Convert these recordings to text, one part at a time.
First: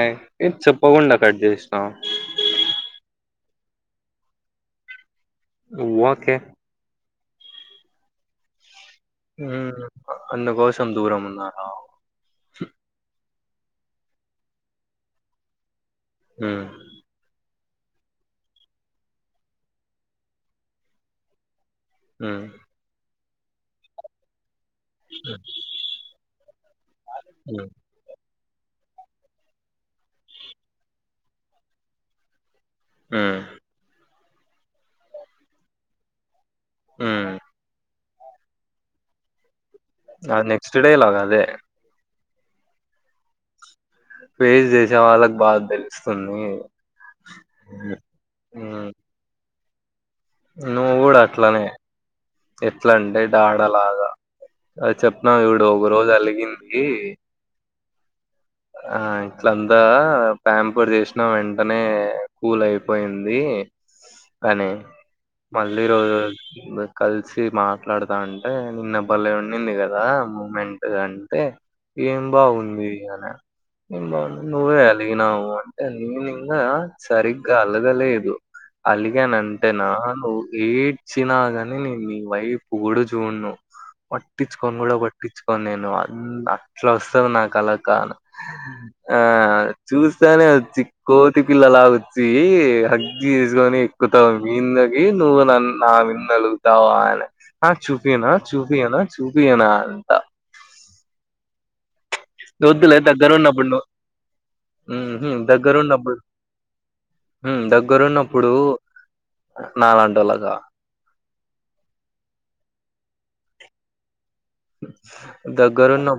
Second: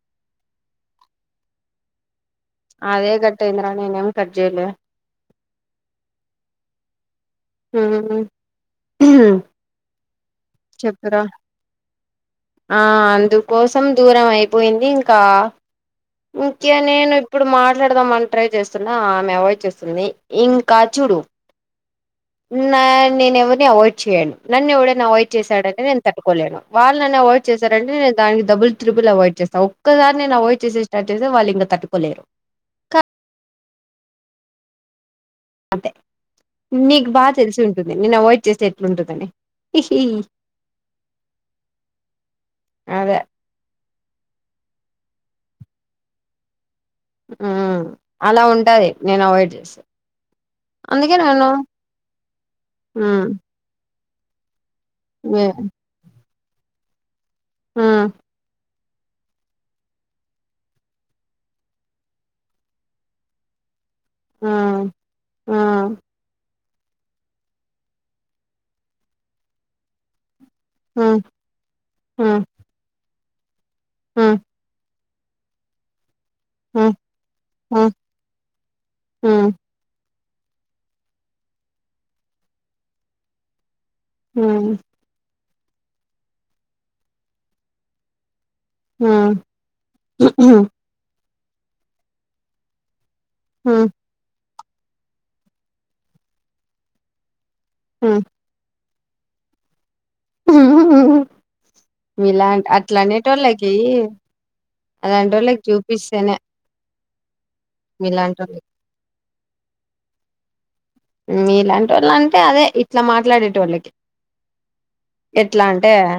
అయ్ ఎంట్ చెప్పకుండ కట్ చేసినావ్ అదే కట్ అయిందిరా నేను ఏం కట్ చేయలే ఇంద్ర నను ఎం కర్జిలి వు ఒకె ఉహు ఉ అందుకోసం చెప్పురా దూరం ఉన్నార ఆ అందుకోసం దూరం అయిపోయింది ఇంకా ఉమ్, ఇంకా నేను ఇప్పుడు మాట్లాడదాం అని ట్రై చేస్తున్న ఆమె అవాయిడ్ చేస్తుంది ఇంకా చూడు హు నా నేను అ వాయిడ్ చేయను నన్ను డ అవాయిడ్ చేశాడని నేను తట్టుకోలేను వాళ్లు నన్కు అవాయిడ్ ఉమ్, చేశాడంటే నేను దానికి డబుల్ త్రిబుల్ అవాయిడ్ చేస్తా ఒక్కదాన్నె అవాయిడ్ చేే స్టార్ట్ చేస్తె వాళ్ళు ఇంకా తట్టుకోలేరు ఉ అదే నీకు ఉమ్. బాగ తెలిసి ఉంటుంది నేను అవాయిడ్ చేసే ఎట్లుంటుందని ఆ నెక్స్ట్ డే ఇలాగ అదే అదె ఫేస్ చేసే వాళ్ళకి బాగ తెలుస్తుంది ఉ అలా ఉంటది ఉమ్, నేను అవాయిడ్ చేస్తె నువ్వు కూడ అట్లనే ఎట్ల అంటే హ్మ్ డాడలాగా అ చెప్పనా ఏ ఎవిడో ఒక రోజు అలిగింది హ ఆ ఇట్ల అంతా ప్యాంపర్ చేసినా వెంటనే కూల్ అయిపోయింది కనీ హ్మ్ మళ్ళీ హ్మ్ రోజు కలిసి మాట్లాడుతా అంటే నిన్న బలే ఉంన్నింది కదా మూమెంట్ ఎదో హ్మ్ అంటే ఏం హ్మ్ బాగుంది అని హ్మ్ నువ్వే అలిగినావు అంటే నీ నింగా హ్మ్ సరిగ్గా హ్మ్ అలగలేదు హ్మ్ అలిగానంటేన నువ్వు ఎయిట్ చినాగాని నేను నీ వైపు కూడా చూడ్ను హ్మ్ పట్టించుకని కూడా పట్టి చుకోని నేను అట్లా వస్తుంది నాకు అలక ఆ హ్మ్ చూస్తనే హ్మ్ వచ్చి కోతి పిల్లలాగ వచ్చి చేసుకొని హ్మ్ ఎక్కుతావు మీందకి నువ్వు నన్న నా మీద అలుగుతావా. అని ఆ హ్మ్. చూపినా చూపియనా చూపియనా అంట మీలా వద్దులే అట్లా దగ్గరున్నప్పుడు అనేటోళ్ళకి నువ్వు ఉహు అలాంటోల్లకి దగ్గరున్నప్పుడు చూపిస్తేనే ఉమ్ దగ్గరున్నప్పుడు మీలాంటోళ్ళకి. నా లాంటోల్లక ఉమ్ మీ లాంటి వాళ్ళకు అంటే అదే ఇట్ల మాట్లాడే టోళ్ళకి ఎట్లా అంటే దగ్గరున్న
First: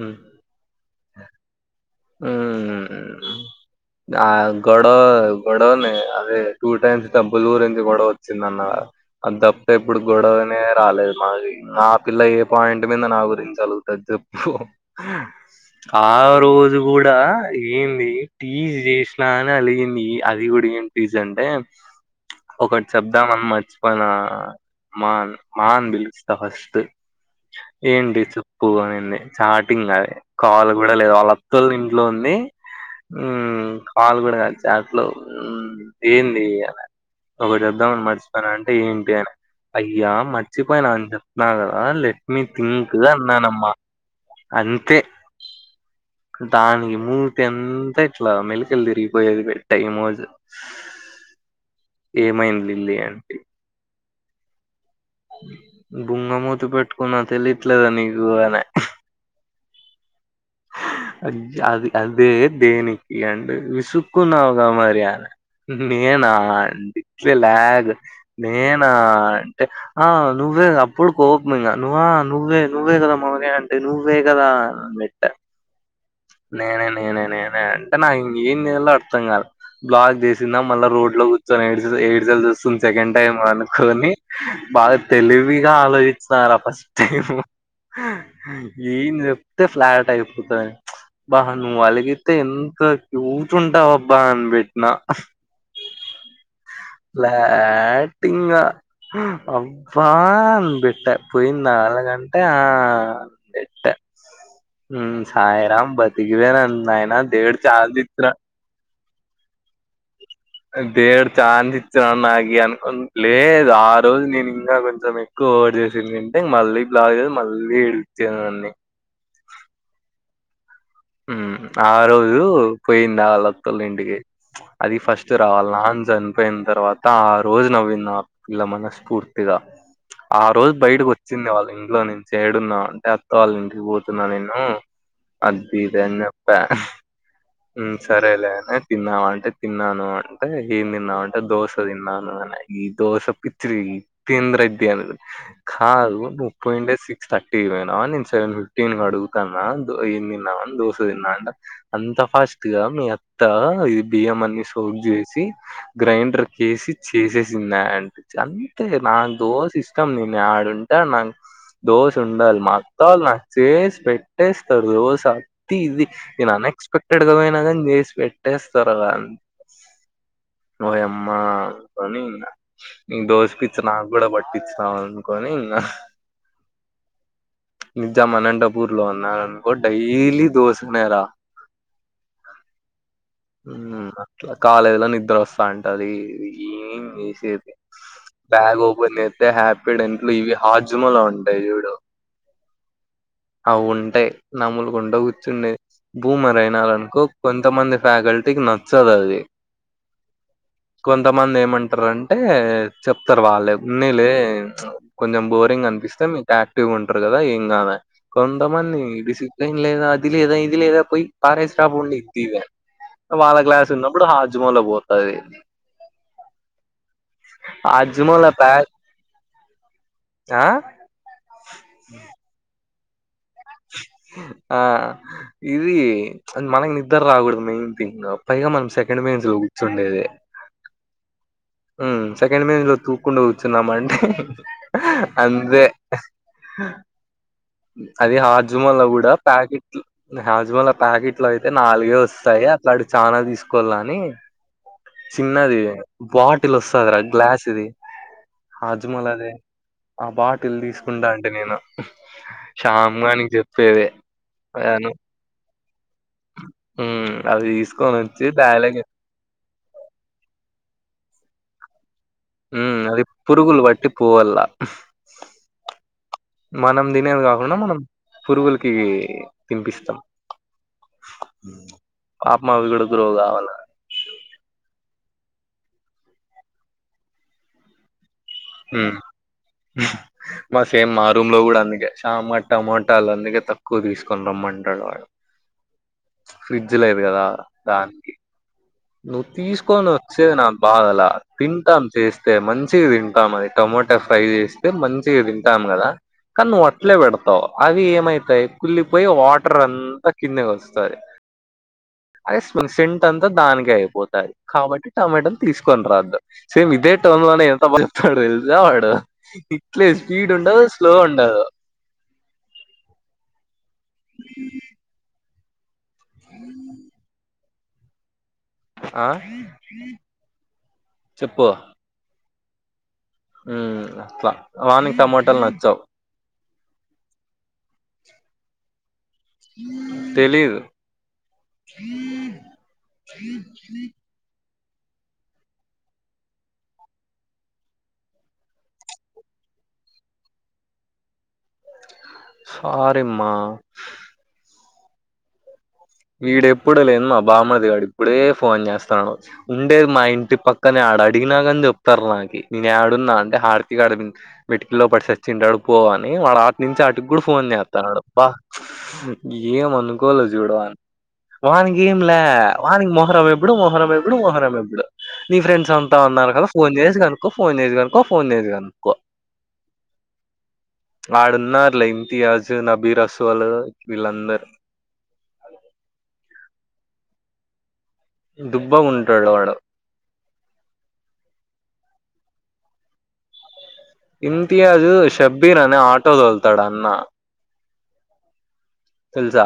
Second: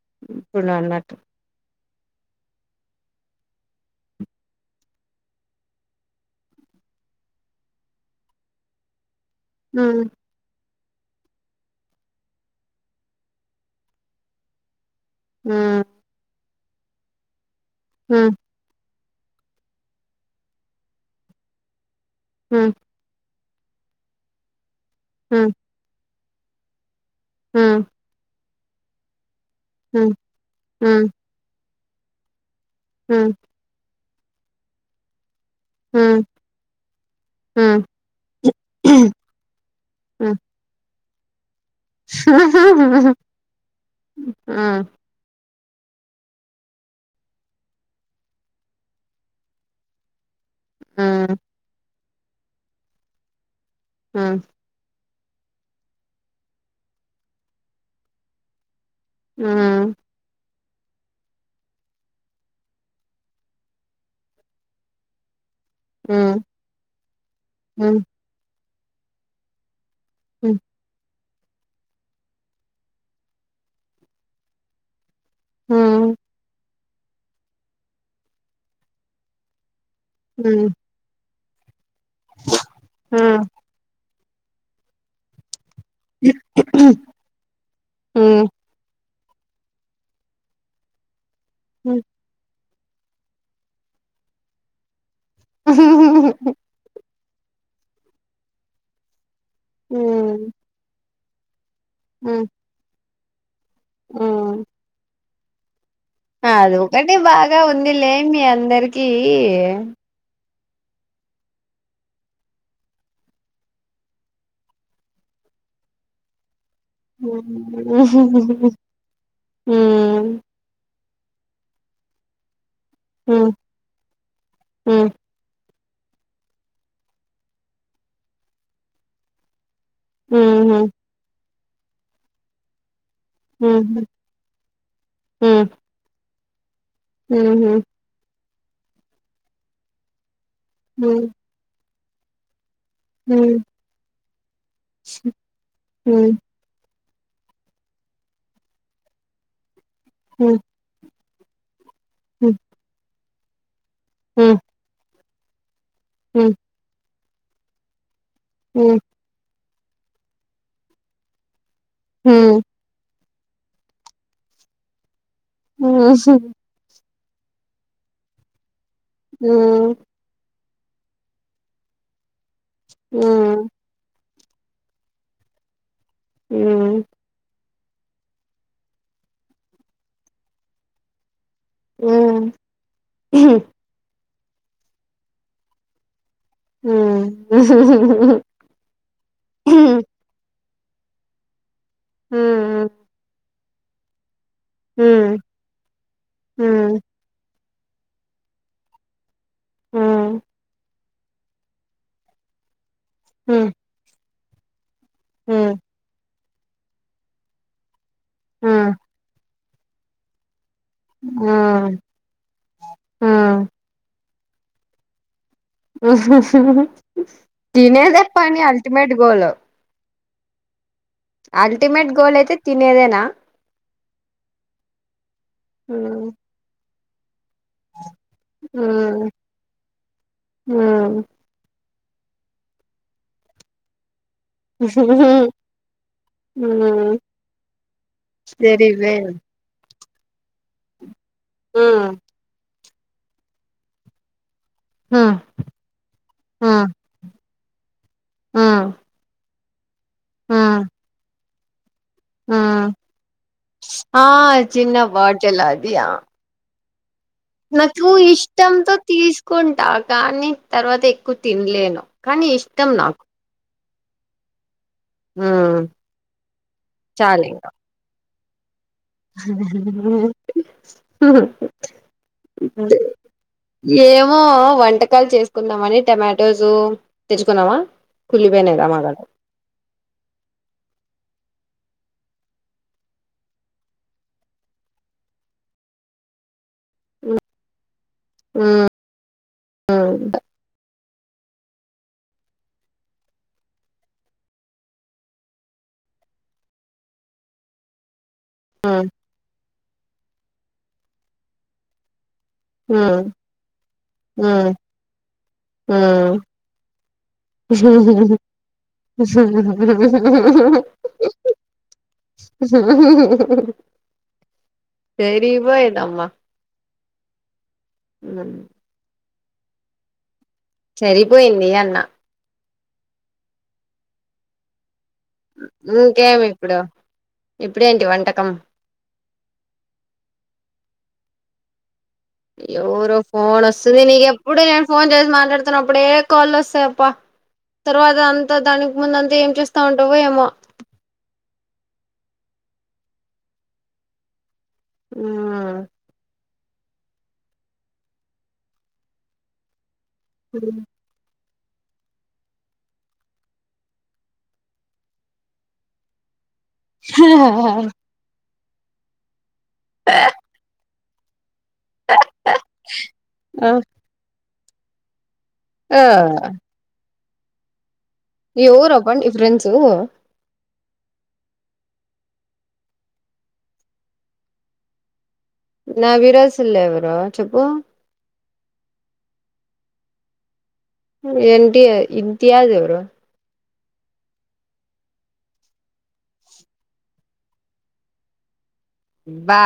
ఉమ్ ఇప్పుడు ను అన్నట్టు ఉమ్ ఆ గొడవ గొడవనే అదే టూ టైమ్స్ డబ్బులు గురించి గొడవ వచ్చింద అన్న అది తప్ప ఇప్పుడు హ్మ్. గొడవనయ్ రాలేదు మాది నా పిల్ల ఏ పాయింట్ మీద నా గురించి అలుగుతది చెప్పు హ్మ్. ఆ రోజు కూడ ఏంది హ్మ్. టీజ్ చేసినా అని అలిగింది అది కూడ ఎం టీజ్ అంటే హ్మ్. ఒక చెప్దామని మర్చిపోయిన మాన్ హ్మ్. మా అని పిల్సిన ఫస్ట్ హ్మ్. ఏంటి చెప్పు అని అంది చార్టింగ్ హ్మ్. అది కాల్ కూడా హ్మ్. లేదు వాళ్లా అత్తోల్ ఇంట్లో ఉంది హ్మ్. కాల్‌ గూడ కాదు చాట్లో హ్మ్. ఏంది ఒకటి హ్మ్. హ్మ్. చెప్దామని మర్చి అంటే ఏంటి అని అయ్యా హ్మ్. మర్చిపోయినా అని చెప్ప అన్న కదా లెట్ మీ థింక్ అన్నానమ్మా హ్మ్. అంతే దానికి మూతి అంత ఇట్లా మెలికలు తిరిగిపోయేది పెట్టా ఈ మోజు ఉం ఏమైంది లిల్లీ ఆంటీ ఉం బుంగమూతి పెట్టుకున్నా తెలియట్లేదా నీకు అని ఉం అది అదే దేనికి అంటే విసుకున్నావుగా మరి అని నేనా హ్మ్. [unintelligible] అండిట్ లాగ్ హ్మ్. నేనా అంటే ఆ హ్మ్. నువ్వే గా అప్పుడు కోపంగా నువ్వా నువ్వే నువ్వే కదా మనకే అంటే నువ్వే కదా హ్మ్. నేనే నేనే నేనే అంటే నాకు ఏ చెయ్యాలో అర్థం కాలే బ్లాక్ చేసినా హ్మ్. మళ్ళా రోడ్లో [unintelligible] ఎయిసెల్ వస్తుంది సెకండ్ టైమ్ హ్మ్. అనుకొని బాగా తెలివిగా ఆలో ఇస్తారా ఫస్ట్ టైం హ్మ్. ఎం చెప్తే ఫ్లాట్ అయిపోతది అబ్బా నువ్వు హ్మ్. అలిగితే ఎంత క్యూట్‌ ఉంటవబ్బ అని పెట్టినా ఉహు ఉహ్ ఉహు ఫ్లాట్ ఇంగ అబ్బా హ్మ్. అని పెట్ట పోయింద అల కంటే హ్మ్. ఆ పెట్ట ఉం సాయిరాం బ అది ఒకటి బాగా ఉంది ఇచ్చినా లేండి అందరికి దేవుడు ఛాన్స్ ఇచ్చిన నాకి అనుకు లేదు ఆ రోజు నేను ఇంకా కొంచెం [unintelligible] కోర్ చేసింది అంటే మళ్ళీ బ్లాగ్ మళ్ళీ విడిచ్చేన్నడి ఉం ఉం ఆ రోజు పోయింద అల అత్తలింటికి చ్ అది ఫస్ట్ [unintelligible] ర్ రావాల అని చనిపోయిన తర్వాత ఆ రోజు నవ్వింది ఆ పిల్ల మన స్ఫూర్తిగా ఆ రోజు బయటకు వచ్చింది వాళ్ళ ఇంట్లో నుంచి ఏడున్నావు అంటే వాళ్ళ ఇంటికి పోతున్నా నేను అది ఇది అని చెప్పా హు హామ్ హ్మ్. సరేలే అని తిన్నావా అంటే తిన్నాను అంటే ఎమ్ తిన్నావు అంటే దోశ తిన్నాను అని ఈ దోశ పిచ్చి [unintelligible] ది తింద్ర ఇ్య అన్న కా [unintelligible] పోయింటే సిక్స్ థర్టీ కి పోయినావ నేను సెవెన్ ఫిఫ్టీన్కి అడుగుతాన్నా ఏం తిన్నావు దోశ తిన్నాంట అంత ఫాస్ట్ గా మీ అత్త ఇది బియ్యం అని [unintelligible] చేసి గ్రైండర్ కేసి చేసేసిందా అంట [unintelligible] అంతే నాకు దోశ ఇష్టం నేను యడుంటే నాకు దోశ ఉండాలి మాకు [unintelligible] ల్ నా చేస్ పెట్టేస్త తర్దు ఓ సతి ఇదిది నాన [unintelligible] ఎక్స్పెక్టెడ్గా పోయినా కాని చేసి పెట్టేస్తారు ఓయమ్మా అని నీ దోశ పి నాకు కూడా పట్టి ఇచ్చినావు అనుకని ఇంకా ఉం నిజం అనంతపూర్ లో ఉన్నాను అనుకో డైలీ దోశ నే రా ఉం హు హామ్ ఉం అట్లా కాలేజీలో నిద్ర వస్తా అంటది ఏం చేసేది బ్యాగ్ ఓపెన్ అయితే హ్యాపీ [unintelligible] ఇంట్లో ఇవి హాజిమలా ఉంటాయి చూడు ఉం ఉం అవుంటాయి నములుకుంట కూర్చునేది. భూమర్ అయినాదనుకో కొంతమంది ఫ్యాకల్టీకి నచ్చదు అది మ్ కొంతమంది ఏమంటారంటే చెప్తారు వాళ్ళే, ఉన్నిలె కొంచం బోరింగ్ అనిపిస్తే మీకు యాక్టివ్గా ఉంటారు కదా ఏం కాదని కొంతమంది డిసి ప్లేన్ లేదా అది లేదా ఇది లేదా పోయి పారేస్ రాపోండి తీవాన్ వాళ్ళ క్లాస్ తున్నప్పుడు హాజ్మోల పోతది. తినేదే హాజ్మోల పని ప్యాక్ అల్టిమేట్ గోల్ ఆ అల్టిమేట్ గోల్ అయితే తినేదేనా? ఆ ఇది అది మనకి నిద్దర రాకూడదు మెయిన్ థింగ్ పైగా మనం సెకండ్ బెంచ్ లో కూర్చుండేది. మ్ మ్ సెకండ్ బెంచ్ లో తూక్కుంట కూచున్నాం అంటే అంతే అది వెరీ హాజ్మోల వెల్ కూడా ప్యాకెట్లు హాజ్మోల ప్యాకెట్లు అయితే నాలుగే వస్తాయి అట్లాటివి చానా తీసుకొల్ల అని చిన్నది బాట్ టిల్ వస్తాది రా గ్లాస్ ది, హాజ్మోల దే ఆ బాటిల్ తీసుకుంటా టి నేను షామ్గానికి చెప్పేది అను చెలాదియా మ్ నాకు ఇష్టంతో తీసుకుంటా కానీ తర్వాత ఎక్కువ తినలేను కానీ ఇష్టం మ్ అది నాకు పురుగుల్ పట్టి పోవల్ల మ్మ్ మనం తినేది చాలు ఇంకా కాకుండా మనం పురుగులకి తినిపిస్తాం మ్హ్ పాపం అవి కూడా గ్రో కావాల దె ఏమో వంటకాలు చేసుకుందామని టమాటోస్ తెచ్చుకున్నావా కుళ్లిపోయినాయి టమాటాలు ఆ మా సేమ్ మా రూమ్ లో కూడ అందుకే శామ్ గాడు టమాటాలు అందుకే తక్కువ తీసుకొని రమ్మంటాడు వాడు ఫ్రిడ్జ్ లేదు కదా దానికి. మ్ నువ్వు తీసుకొని వచ్చేది నాకు బాధ లా తింటాం చేస్తే మంచిగా తింటాం అది టొమోటా ఫ్రై చేస్తే మంచిగా తింటాం కదా కానీ నువ్ అట్లే పెడతావు అవి ఏమైతాయి కుల్లిపోయి వాటర్ అంతా కిందికి వస్తాది అదే స్మెల్ మ్మ్ సింట్ అంత దానికి కె అయిపోతాయి మ్మ్ కాబట్టి టమాటోలు తీసుకొని మ్మ్ రావద్దు సేమ్ ఇదే టౌన్ లోనే ఎట్ట బతుకుతాడు తెల్సా వాడు ఇట్లే స్పీడ్ ఉండదు స్లో ఉండదు సరిపోయిందమ్మా అ మ్ ఆ సరిపోయింది చెప్పు అన్నా మ్ అబ్బ వానింక మోట్ ఇంకేమిప్పుడు ఇప్పుడేంటి వంటకం తెలీదు ఎవరో ఫోన్ వస్తుంది నీకెప్పుడ నేను ఫోన్ చేసి మాట్లాడుతున్నప్పుడే ఏ కాల్ లు వస్తాయప్ప తర్వాత అంతా దానికి ముందంతా ఏం చేస్తా ఉంటావుో ఏమో సారీ మ్మ ఆ వీడెప్పుడ లేన్ బామ్మరిదిగాడు ఇప్పుడే ఫోన్ చేస్తానాడు ఉండేది మా ఇంట్ ఇంటి పక్కనే ఆడ అడినగాని చెప్తారు నాకి నేను ఆడున్నా అంటే హార్తికి అడి మిటికిల్లో పడిసి సచ్చింటాడు పో అని వాడాఆత్ నుంచి అటుకు కూడా ఫోన్ చేత్తన్నాడు బ ఏం అనుకోల చూడు అని వానికేం ల్యా వానికి మొహరం ఆ ఎప్పుడు మొహరం ఎప్పుడు మొహరం ఎప్పుడు నీ ఫ్రెండ్స్ ఆ అంతా ఉన్నారు కదా ఫోన్ చేసి కను కో ఫోన్ చేసి కనుక్కో ఫోన్ చేసి ఎవరప్ప కనుక్కో నీ ఫ్రెండ్స్ ఆడున్నారుల ఇమితయాజ్ నబీ రసోల్ వీళ్ళందరు నవిరసుల్ ఎవరు చెప్పు దుబ్బా గుంటాడు వాడు ఎంటి ఇంతియాజ్ ఎవరు ఇంతియాజ్ షబ్బీర్ అనే ఆటో తొలుతాడు అన్న బా తెలుసా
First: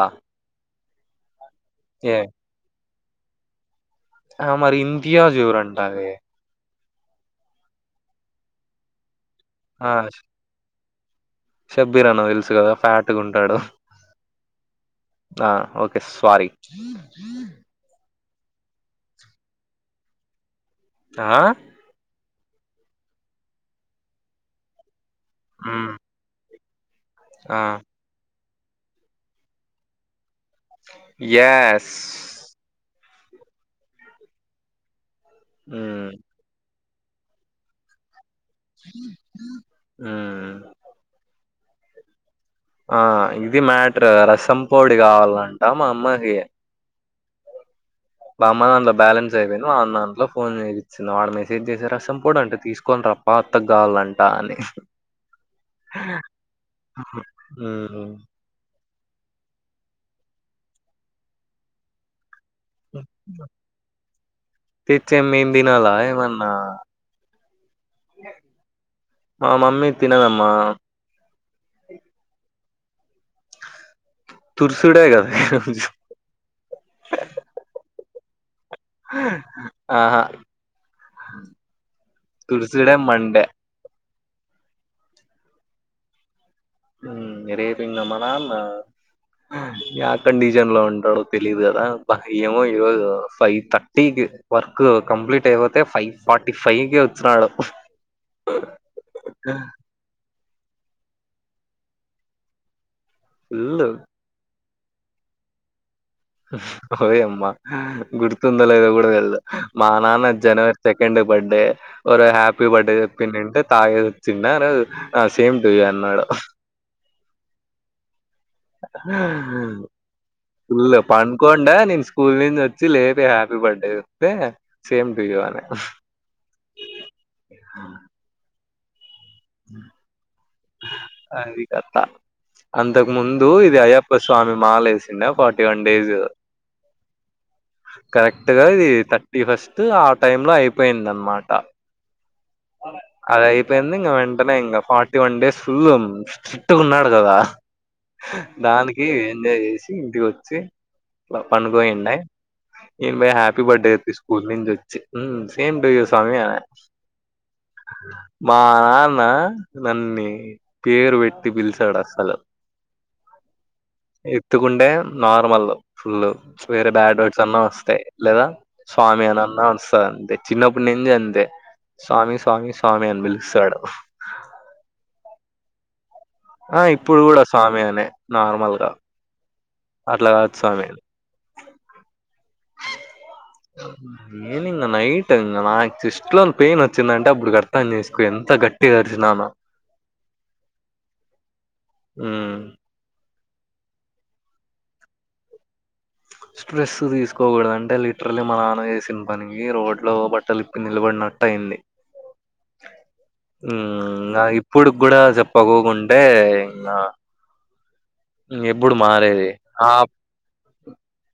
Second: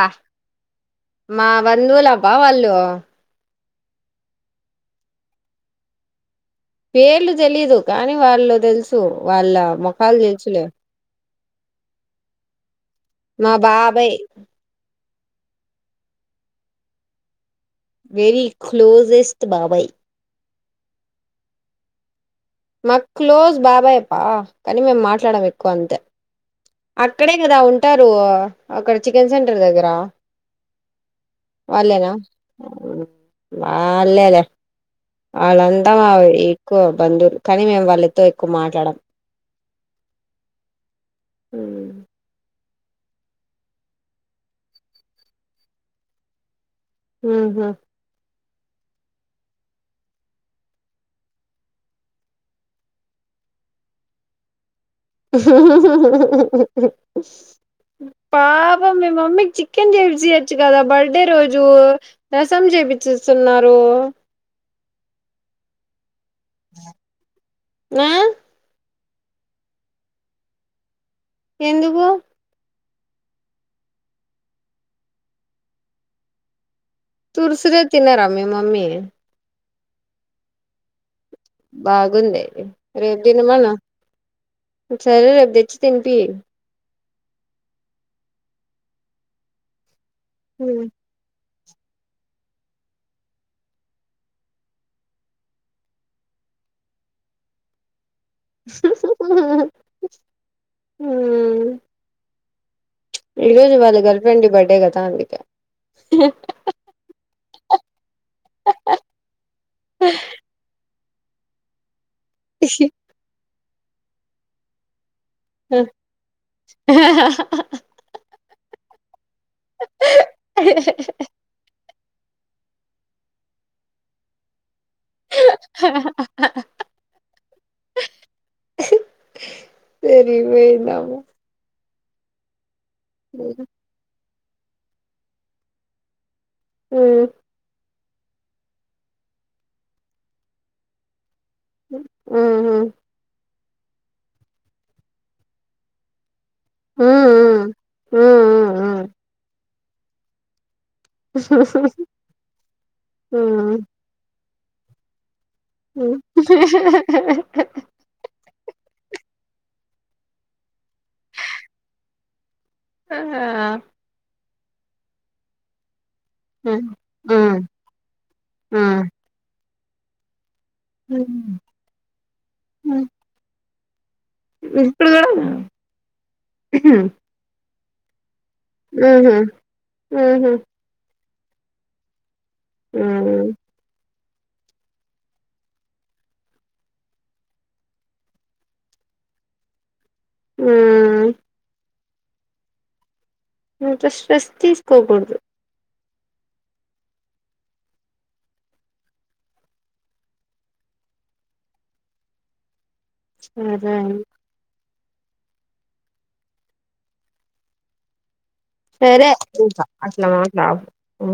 మా ఏ బంధువులబ్బా వాళ్ళు ఆ మరి ఇంతియాజ్ ఎవురు అంటావే పేర్లు తెలీదు కానీ వాళ్ళు తెలుసు వాళ్ళ ఆ ముఖాలు తెలుసులే షబ్బీర్ అన్న తెలుసు కదా ఫ్యాట్గా మా ఉంటాడు బాబాయ్ ఆ ఓకే స్వారీ వెరీ క్లోజెస్ట్ బాబాయ్ ఆ మాకు క్లోజ్ బాబాయప్ప కానీ మేము మాట్లాడం ఎక్కువ మ్మ్, అంతే అక్కడే కదా ఆ ఉంటారు అక్కడ చికెన్ సెంటర్ దగ్గర ఎస్ వాళ్ళైనా ఆళ్ళెలే వాళ్ళందాం మ్మ్, ఎక్కువ బంధువులు కానీ మేము వాళ్ళతో ఎక్కువ మాట్లాడం మ్ అ ఆ ఇది మ్యాటర్ రసం పొడి కావాలంట మా అమ్మాకి ఉమ్ హు బామ్మ దంట్లో బ్యాలెన్స్ అపోయింది మా నాన్న దాంట్లో ఫోన్ చేచ్చింది వాడు మెసేజ్ చేసే రసం పొడి అంటే తీసుకోని ర పాత గావాలంట అందుకే ఆ మ్మ్. పాప మీ మమ్మీ చికెన్ చేసియొచ్చు కదా బర్త్డే రోజు రసం చేపిచుస్తున్నారు తెచ్చాం మెమ్ దినాల ఏమన్న ఆ మా మమ్మీ తినదమ్మా ఎందుకు తుర్సుడే కద తుర్సుడే తినార మీ మమ్మీ ఆహా! బాగుంది. తుర్సుడే రేపు మండే తినమను సరే లే రేపు తెచ్చి తినిపి. రేపు ఇంకా మనాన్న యా కండిషన్ లో ఉంటాడో తెలీదు కదా మాకు ఏమో ఈ రోజు ఫైవ్ థర్టీకి వర్క్ కంప్లీట్ అయిపోతే ఫైవ్ ఫార్టీ ఫైవ్కి వచ్చినాడు. హ్ హూ హ్ మ్ హు ఈ రోజు వాళ్ళ గర్ల్ ఫ్రెండ్ బర్త్డే కదా అందుకే ఓయమ్మా గుర్తుందో లేదో కూడా తెల్దు మా నాన్న జనవరి సెకండ్ బర్త్డే. ఒక రోజు హ్యాపీ బర్త్డే చెప్పింటే తాగిసి వచ్చిండ ఆ రోజు. ఆ సేమ్ టు యు అన్నాడు. ఫుల్ పండుకోండ నేను స్కూల్ నుంచి వచ్చి లేపి హ్యాపీ బర్త్డే చెప్తే సేమ్ టూ యూ అన్నాడు. సరి పోయిందమ్మ అది కథ అంతకు ముందు ఇది అయ్యప్ప అయప్పస్వామి మాల వేసిండ ఫార్టీ వన్ డేస్. మ్ కరెక్ట్ గా ఇది థర్టీ ఫస్ట్ ఆ టైమ్ లో అయిపోయింది అన్నమాట. మ్ హూ అయిపోయింది ఇంక వెంటనే ఇంక ఫార్టీ వన్ డేస్ ఫుల్ నిష్ఠగున్నాడు కదా దానికి ఎంజాయ్ చేసి ఇంటికి వచ్చి పడుకోండే నేను పోయి హ్యాపీ బర్త్డే చెప్తి స్కూల్ నుంచి సేమ్ టు యు స్వామి అనా హ్ హ్ హ మా నాన్న నన్ని పేరు పెట్టి పిలచడసలు. ఆహా! ఎత్తుకుంటే నార్మల్ ఫుల్ వేరే బ్యాడ్ వర్డ్స్ అన్నా వస్తాయి. లేదా స్వామి అనన్నా వస్తాది అంతే. చిన్నప్పుడు నుంచి అంతే. స్వామి స్వామి ఆ స్వామి అని పిలుస్తాడు. ఇప్పుడు గూడా ఆ ఇప్పుడు కూడా స్వామి అనే నార్మల్ గా మ్ హు అట్లా కాదు స్వామి అ నిన్న నైట్ ఇంగ నాకు చెస్ట్ లో పెయిన్ వచ్చిందంటే అప్పుడు అర్తం చేసుకో ఎంత గట్టి ఏడ్చినాను మ్ ఉ ఇంత స్ట్రెస్ తీసుకోకూడదు. స్ట్రెస్ తీసుకోకూడదు అంటే లిటరలీ మన నాన్న చేసిన పనికి రోడ్ లో బ నిలబడినట్టు అయింది. సరే మ్ నా ఇప్పుడు కూడా చెప్పకోకుంటే ఇంగ ఎప్పుడు సరే మారేది. ఇంక ఆ! అట్లా మాట్లాడకు.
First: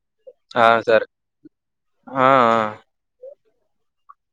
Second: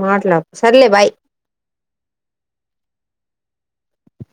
మాట్లాడు ఆ సరే ఆ